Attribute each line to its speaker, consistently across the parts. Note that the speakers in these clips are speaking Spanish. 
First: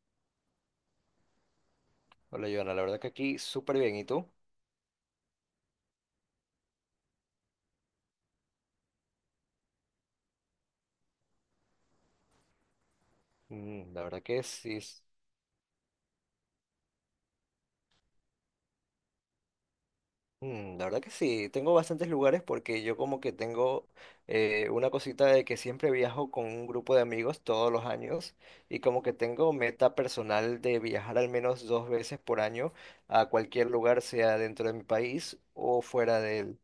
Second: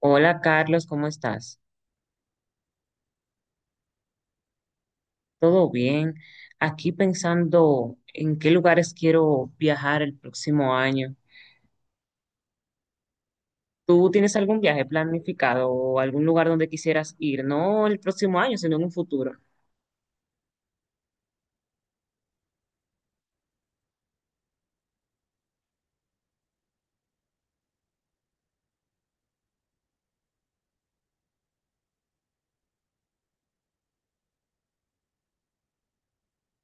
Speaker 1: Hola Carlos, ¿cómo estás?
Speaker 2: Hola, Joana, la verdad que aquí súper bien. ¿Y tú?
Speaker 1: ¿Todo bien? Aquí pensando en qué lugares quiero viajar el próximo año.
Speaker 2: Mm, la
Speaker 1: ¿Tú
Speaker 2: verdad
Speaker 1: tienes
Speaker 2: que
Speaker 1: algún
Speaker 2: sí.
Speaker 1: viaje planificado o algún lugar donde quisieras ir? No el próximo año, sino en un futuro.
Speaker 2: La verdad que sí. Tengo bastantes lugares porque yo como que tengo una cosita de que siempre viajo con un grupo de amigos todos los años y como que tengo meta personal de viajar al menos dos veces por año a cualquier lugar, sea dentro de mi país o fuera de él.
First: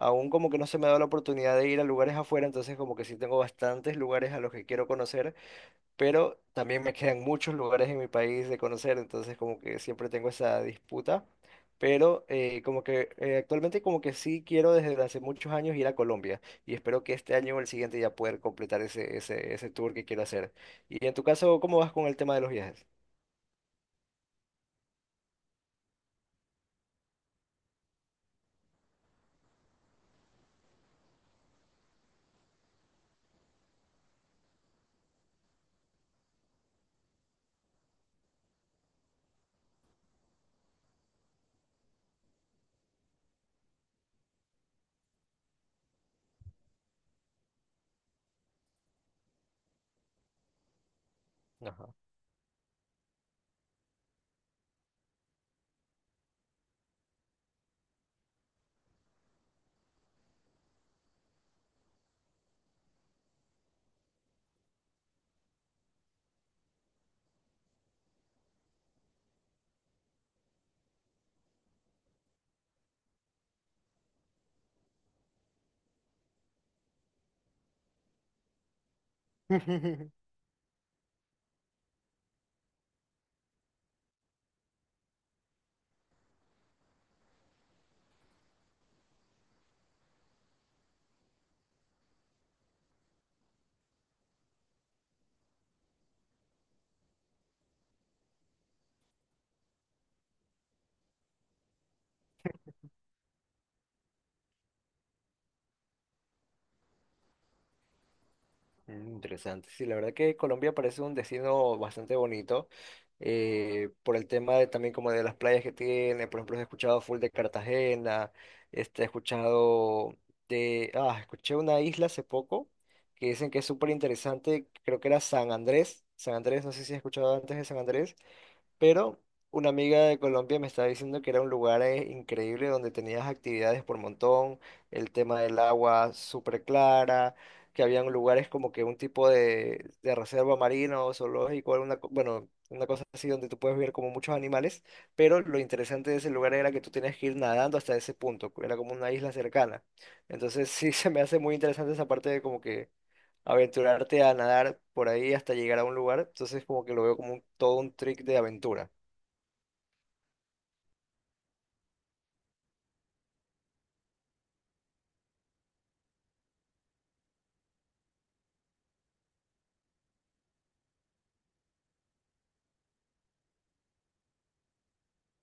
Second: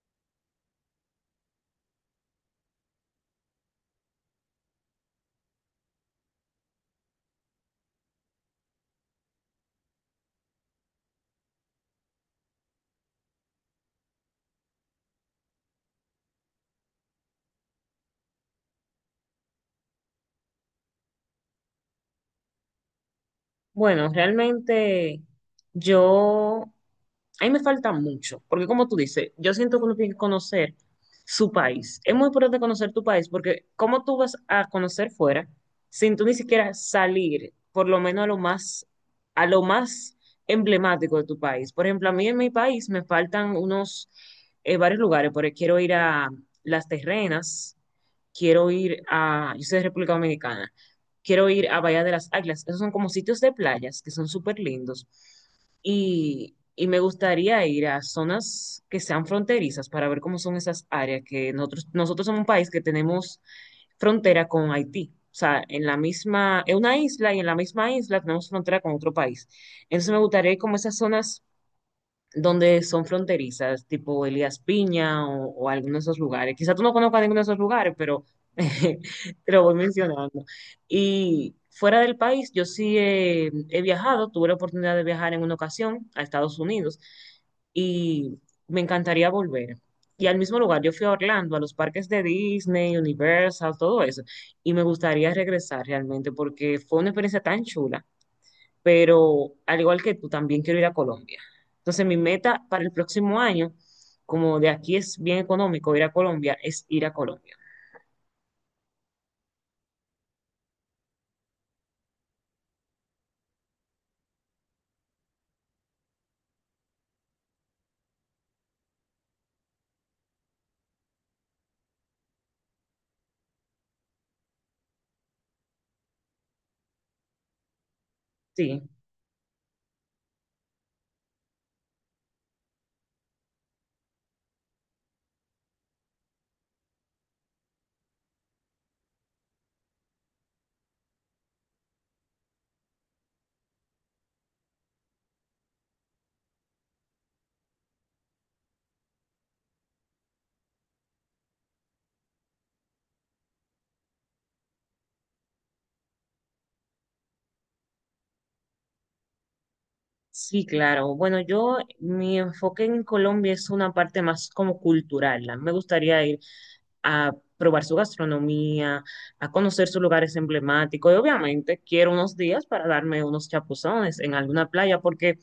Speaker 2: Aún como que no se me ha dado la oportunidad de ir a lugares afuera, entonces como que sí tengo bastantes lugares a los que quiero conocer. Pero también me quedan muchos lugares en mi país de conocer, entonces como que siempre tengo esa disputa, pero como que actualmente como que sí quiero desde hace muchos años ir a Colombia y espero que este año o el siguiente ya poder completar ese tour que quiero hacer. Y en tu caso, ¿cómo vas con el tema de los viajes?
Speaker 1: Bueno, realmente yo, ahí me falta mucho, porque como tú dices, yo siento que uno tiene que conocer su país. Es muy importante conocer tu país, porque ¿cómo tú vas a conocer fuera sin tú ni siquiera salir, por lo menos a lo más emblemático de tu país? Por ejemplo, a mí en mi país me faltan unos, varios lugares, porque quiero ir a Las Terrenas, quiero ir a, yo soy de República Dominicana, quiero ir a
Speaker 2: Ajá.
Speaker 1: Bahía de las Águilas. Esos son como sitios de playas que son súper lindos. Y me gustaría ir a zonas que sean fronterizas para ver cómo son esas áreas, que nosotros somos un país que tenemos frontera con Haití. O sea, en la misma, es una isla y en la misma isla tenemos frontera con otro país. Entonces me gustaría ir como a esas zonas donde son fronterizas, tipo Elías Piña o alguno de esos lugares. Quizá tú no conozcas ninguno de esos lugares, pero te lo voy mencionando. Y fuera del país, yo sí he viajado, tuve la oportunidad de viajar en una ocasión a Estados Unidos y me encantaría volver. Y al mismo lugar, yo fui a Orlando, a los parques de Disney, Universal, todo eso, y me gustaría regresar realmente porque fue una experiencia tan chula, pero al igual que tú, también quiero ir a Colombia. Entonces, mi meta para el próximo año, como de aquí es bien económico ir a Colombia, es ir a Colombia.
Speaker 2: Mm, interesante. Sí, la verdad que Colombia parece un destino bastante bonito por el tema de, también como de las playas que tiene. Por ejemplo, he escuchado full de Cartagena, este, he escuchado de, ah, escuché una isla hace poco que dicen que es súper interesante. Creo que era San Andrés. San Andrés, no sé si has escuchado antes de San Andrés,
Speaker 1: Sí,
Speaker 2: pero una amiga de Colombia me estaba diciendo que era un lugar increíble donde tenías actividades por montón, el tema del agua súper clara, que habían lugares como que un tipo de reserva marina o zoológico, bueno, una cosa así donde tú puedes ver como muchos animales, pero lo interesante de ese lugar era que tú tenías que ir nadando hasta ese punto, era como una isla cercana. Entonces sí se me hace muy interesante esa parte de como que aventurarte a nadar por ahí hasta llegar a un lugar, entonces como que lo veo como todo un trick de aventura.
Speaker 1: sí, claro. Bueno, yo, mi enfoque en Colombia es una parte más como cultural. A mí me gustaría ir a probar su gastronomía, a conocer sus lugares emblemáticos y obviamente quiero unos días para darme unos chapuzones en alguna playa porque,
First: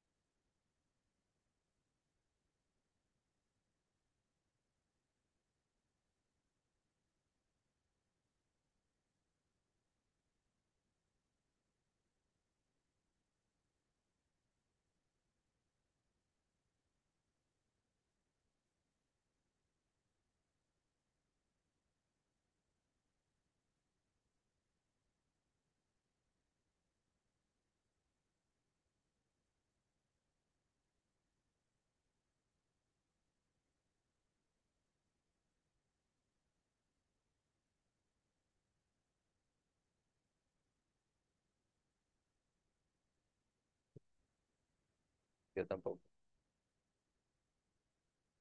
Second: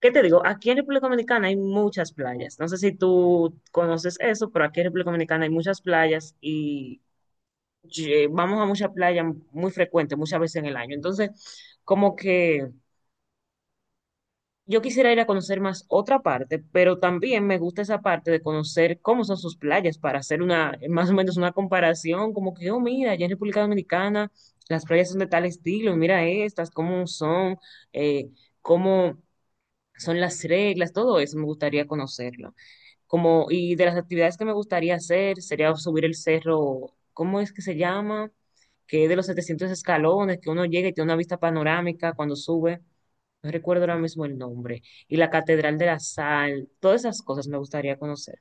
Speaker 1: ¿qué te digo? Aquí en República Dominicana hay muchas playas. No sé si tú conoces eso, pero aquí en República Dominicana hay muchas playas y ye- vamos a muchas playas muy frecuentes, muchas veces en el año. Entonces, como que... yo quisiera ir a conocer más otra parte, pero también me gusta esa parte de conocer cómo son sus playas para hacer una, más o menos una comparación, como que, oh, mira, allá en República Dominicana las playas son de tal estilo, y mira estas, eh, cómo son las reglas, todo eso me gustaría conocerlo. Como, y de las actividades que me gustaría hacer sería subir el cerro, ¿cómo es que se llama? Que es de los 700 escalones, que uno llega y tiene una vista panorámica cuando sube. No recuerdo ahora mismo el nombre. Y la
Speaker 2: Yo
Speaker 1: Catedral de la
Speaker 2: tampoco.
Speaker 1: Sal, todas esas cosas me gustaría conocer.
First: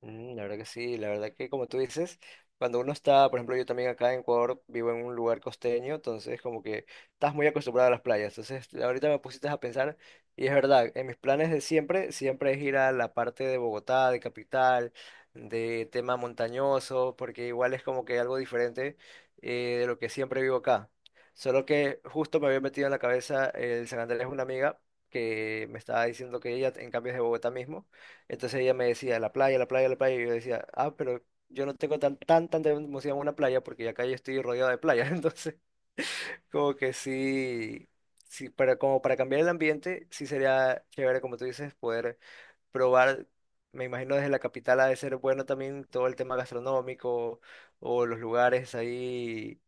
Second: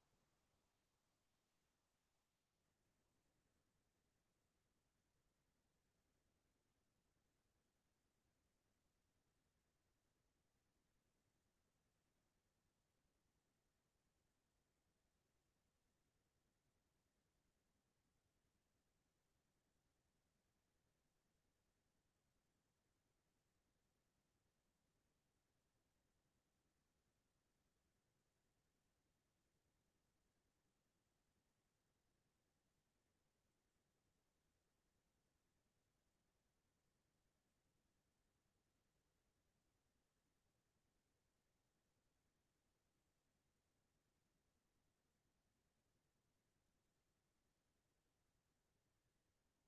Speaker 2: Mm, la verdad que sí, la verdad que como tú dices, cuando uno está, por ejemplo, yo también acá en Ecuador vivo en un lugar costeño, entonces como que estás muy acostumbrado a las playas. Entonces ahorita me pusiste a pensar y es verdad, en mis planes de siempre, siempre es ir a la parte de Bogotá, de capital, de tema montañoso, porque igual es como que algo diferente de lo que siempre vivo acá. Solo que justo me había metido en la cabeza el San Andrés, una amiga que me estaba diciendo que ella en cambio es de Bogotá mismo. Entonces ella me decía, la playa, la playa, la playa. Y yo decía, ah, pero yo no tengo tan, tan, tanta emoción a una playa porque acá yo estoy rodeado de playas. Entonces, como que sí, sí, para, como para cambiar el ambiente, sí sería chévere, como tú dices, poder probar. Me imagino desde la capital ha de ser bueno también todo el tema gastronómico o los lugares ahí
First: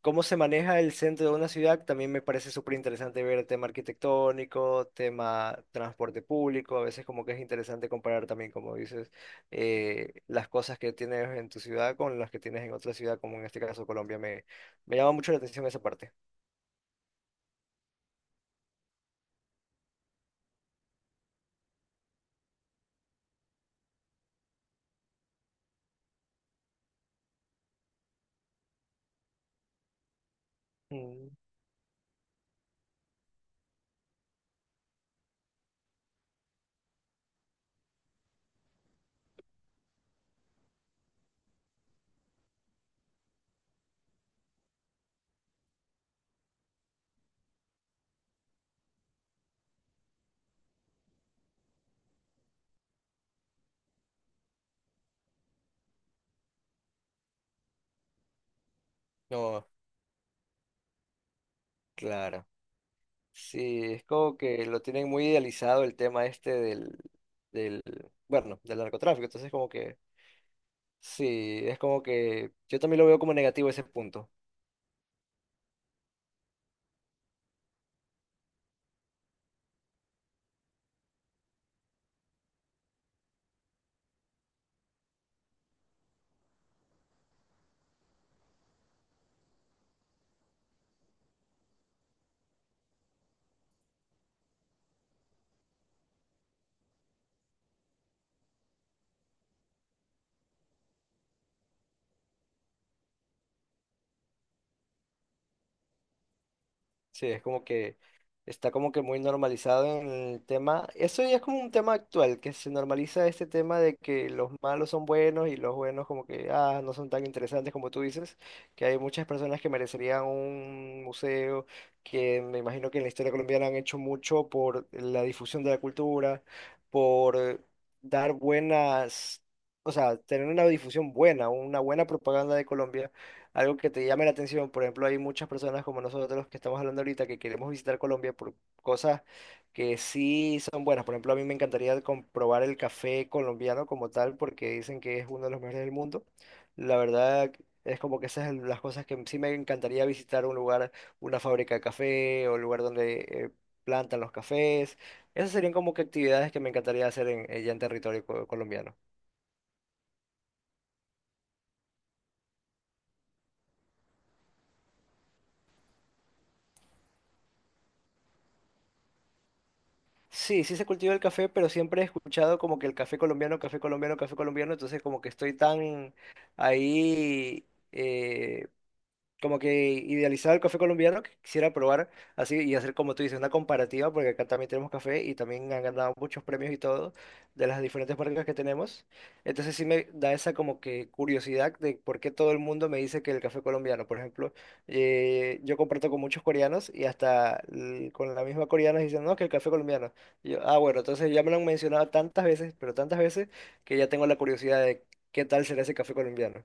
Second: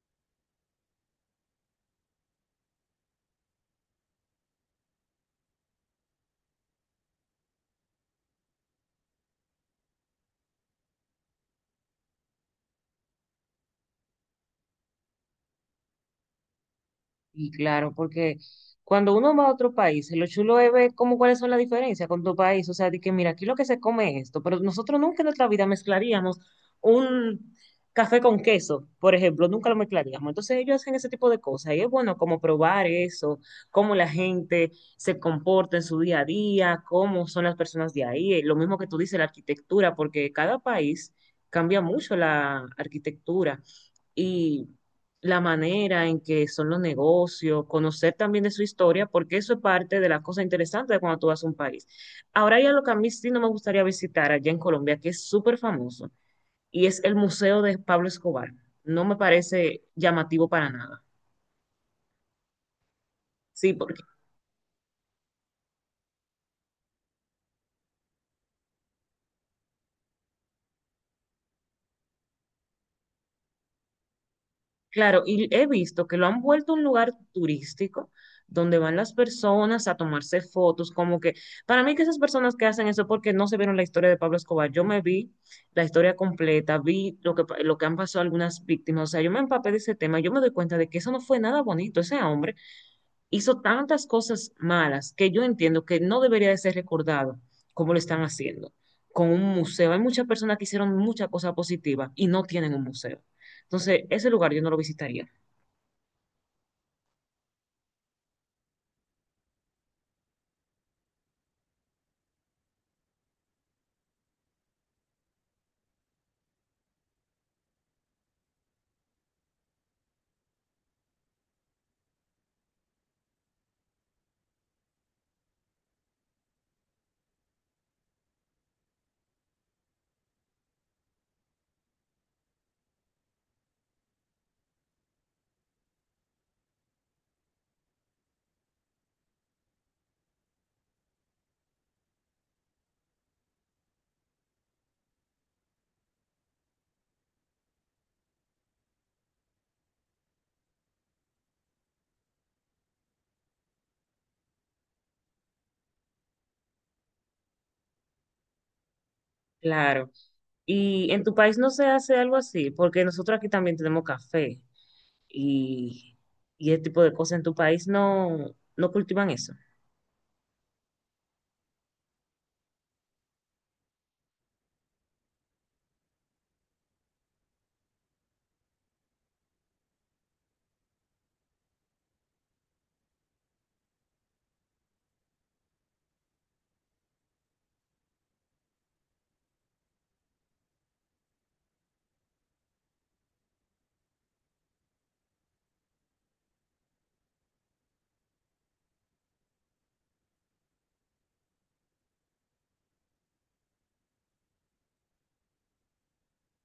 Speaker 2: cómo se maneja el centro de una ciudad, también me parece súper interesante ver el tema arquitectónico, tema transporte público, a veces como que es interesante comparar también, como dices, las cosas que tienes en tu ciudad con las que tienes en otra ciudad, como en este caso Colombia, me llama mucho la atención esa parte.
Speaker 1: Y claro, porque cuando uno va a otro país, lo chulo es ver cómo cuáles son las diferencias con tu país. O sea, de que mira, aquí lo que se come es esto, pero nosotros nunca en nuestra vida mezclaríamos un café con queso, por ejemplo, nunca lo mezclaríamos. Entonces ellos hacen ese tipo
Speaker 2: Mm,
Speaker 1: de cosas y es bueno como probar eso, cómo la gente se comporta en su día a día, cómo son las personas de ahí. Lo mismo que tú dices, la arquitectura, porque cada país cambia mucho la arquitectura. Y la manera en que son los negocios, conocer también de su historia, porque eso es parte de las cosas interesantes de cuando tú vas a un país. Ahora ya lo que a mí sí no me gustaría visitar allá en Colombia, que es súper famoso, y es el Museo de Pablo Escobar. No me
Speaker 2: no,
Speaker 1: parece llamativo para nada.
Speaker 2: claro.
Speaker 1: Sí,
Speaker 2: Sí,
Speaker 1: porque
Speaker 2: es como que lo tienen muy idealizado el tema este del, bueno, del narcotráfico, entonces como que, sí, es como que yo también lo veo como negativo ese punto.
Speaker 1: claro, y he visto que lo han vuelto un lugar turístico donde van las personas a tomarse fotos, como que para mí que esas personas que hacen eso porque no se vieron la historia de Pablo Escobar, yo me vi la historia completa, vi lo que, pa- lo que han pasado algunas víctimas, o sea, yo me empapé de ese tema, yo me doy cuenta de que eso no fue nada bonito, ese hombre hizo tantas cosas malas que yo entiendo que no debería de ser recordado como lo están haciendo con un museo. Hay muchas personas que hicieron muchas cosas positivas y no tienen un museo. Entonces, ese lugar yo no lo visitaría.
Speaker 2: Sí, es como que está como que muy normalizado en el tema. Eso ya es como un tema actual, que se normaliza este tema de que los malos son buenos y los buenos como que ah, no son tan interesantes como tú dices, que hay muchas personas que merecerían un museo, que me imagino que en la historia colombiana han hecho mucho por la difusión de la cultura, por dar buenas, o sea, tener una difusión buena, una buena propaganda de Colombia algo que te llame la atención. Por ejemplo, hay muchas personas como nosotros que estamos hablando ahorita que queremos visitar Colombia por cosas que sí son buenas. Por ejemplo, a mí me encantaría comprobar el café colombiano como tal porque dicen que es uno de los mejores del mundo. La verdad es como que esas son las cosas que sí me encantaría visitar un lugar, una fábrica de café o un lugar donde plantan los cafés. Esas serían como que actividades que me encantaría hacer en, ya en territorio colombiano.
Speaker 1: Claro. ¿Y en tu país no se hace algo así? Porque nosotros aquí también tenemos café y, y ese tipo de cosas. ¿En tu país no, no cultivan eso?
Speaker 2: Sí, sí se cultiva el café, pero siempre he escuchado como que el café colombiano, café colombiano, café colombiano, entonces como que estoy tan ahí, eh, como que idealizaba el café colombiano, que quisiera probar así y hacer como tú dices, una comparativa, porque acá también tenemos café y también han ganado muchos premios y todo de las diferentes marcas que tenemos. Entonces sí me da esa como que curiosidad de por qué todo el mundo me dice que el café colombiano, por ejemplo, yo comparto con muchos coreanos y hasta con la misma coreana dicen, no, que el café colombiano. Y yo, ah, bueno, entonces ya me lo han mencionado tantas veces, pero tantas veces que ya tengo la curiosidad de qué tal será ese café colombiano.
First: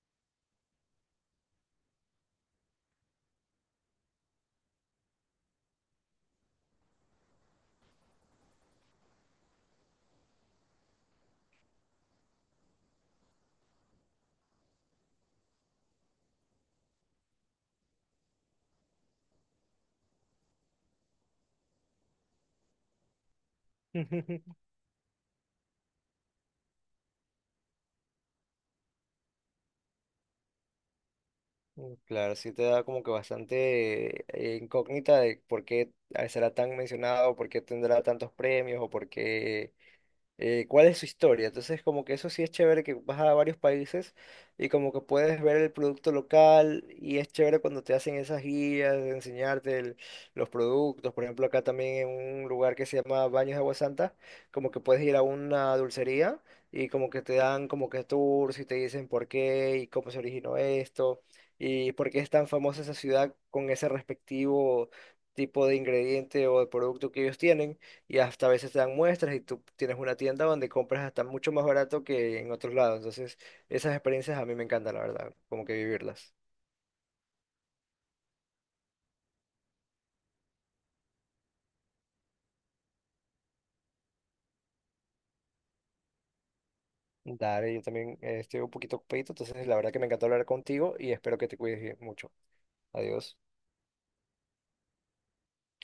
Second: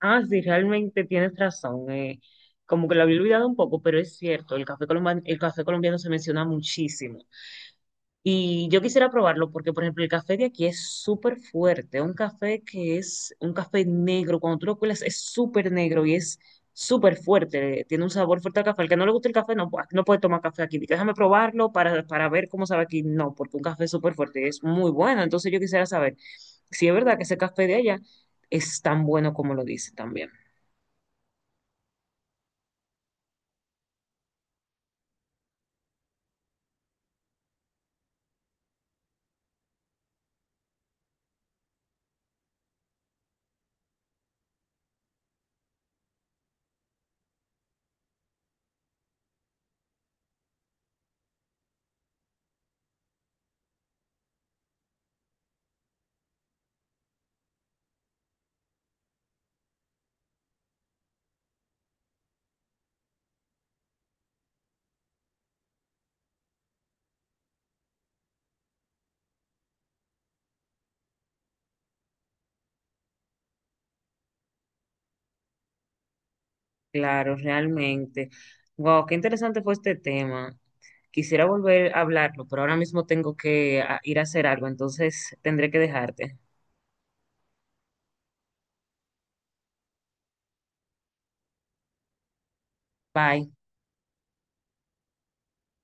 Speaker 1: Ah, sí, realmente tienes razón. Como que lo había olvidado un poco, pero es cierto, el café colombiano se menciona muchísimo. Y yo quisiera probarlo porque, por ejemplo, el café de aquí es súper fuerte. Un café que es un café negro. Cuando tú lo cuelas es súper negro y es súper fuerte. Tiene un sabor fuerte al café. Al que no le gusta el café no, pu- no puede tomar café aquí. Dice, déjame probarlo para ver cómo sabe aquí. No, porque un café es súper fuerte y es muy bueno. Entonces yo quisiera saber si es verdad que ese café de allá es tan bueno como lo dice también.
Speaker 2: Mm, claro, sí te da como que bastante incógnita de por qué será tan mencionado, por qué tendrá tantos premios o por qué cuál es su historia. Entonces, como que eso sí es chévere que vas a varios países y como que puedes ver el producto local y es chévere cuando te hacen esas guías de enseñarte los productos. Por ejemplo, acá también en un lugar que se llama Baños de Agua Santa, como que puedes ir a una dulcería y como que te dan como que tours y te dicen por qué y cómo se originó esto y por qué es tan famosa esa ciudad con ese respectivo tipo de ingrediente o de producto que ellos tienen y hasta a veces te dan muestras y tú tienes una tienda donde compras hasta mucho más barato que en otros lados. Entonces, esas experiencias a mí me encantan, la verdad, como que vivirlas.
Speaker 1: Claro, realmente. Wow, qué interesante fue este tema. Quisiera volver a hablarlo, pero ahora mismo tengo que ir a hacer algo, entonces tendré que dejarte.
Speaker 2: Dale, yo también estoy un poquito ocupadito, entonces la verdad que me encantó hablar contigo y espero que te cuides bien mucho. Adiós.
Speaker 1: Bye.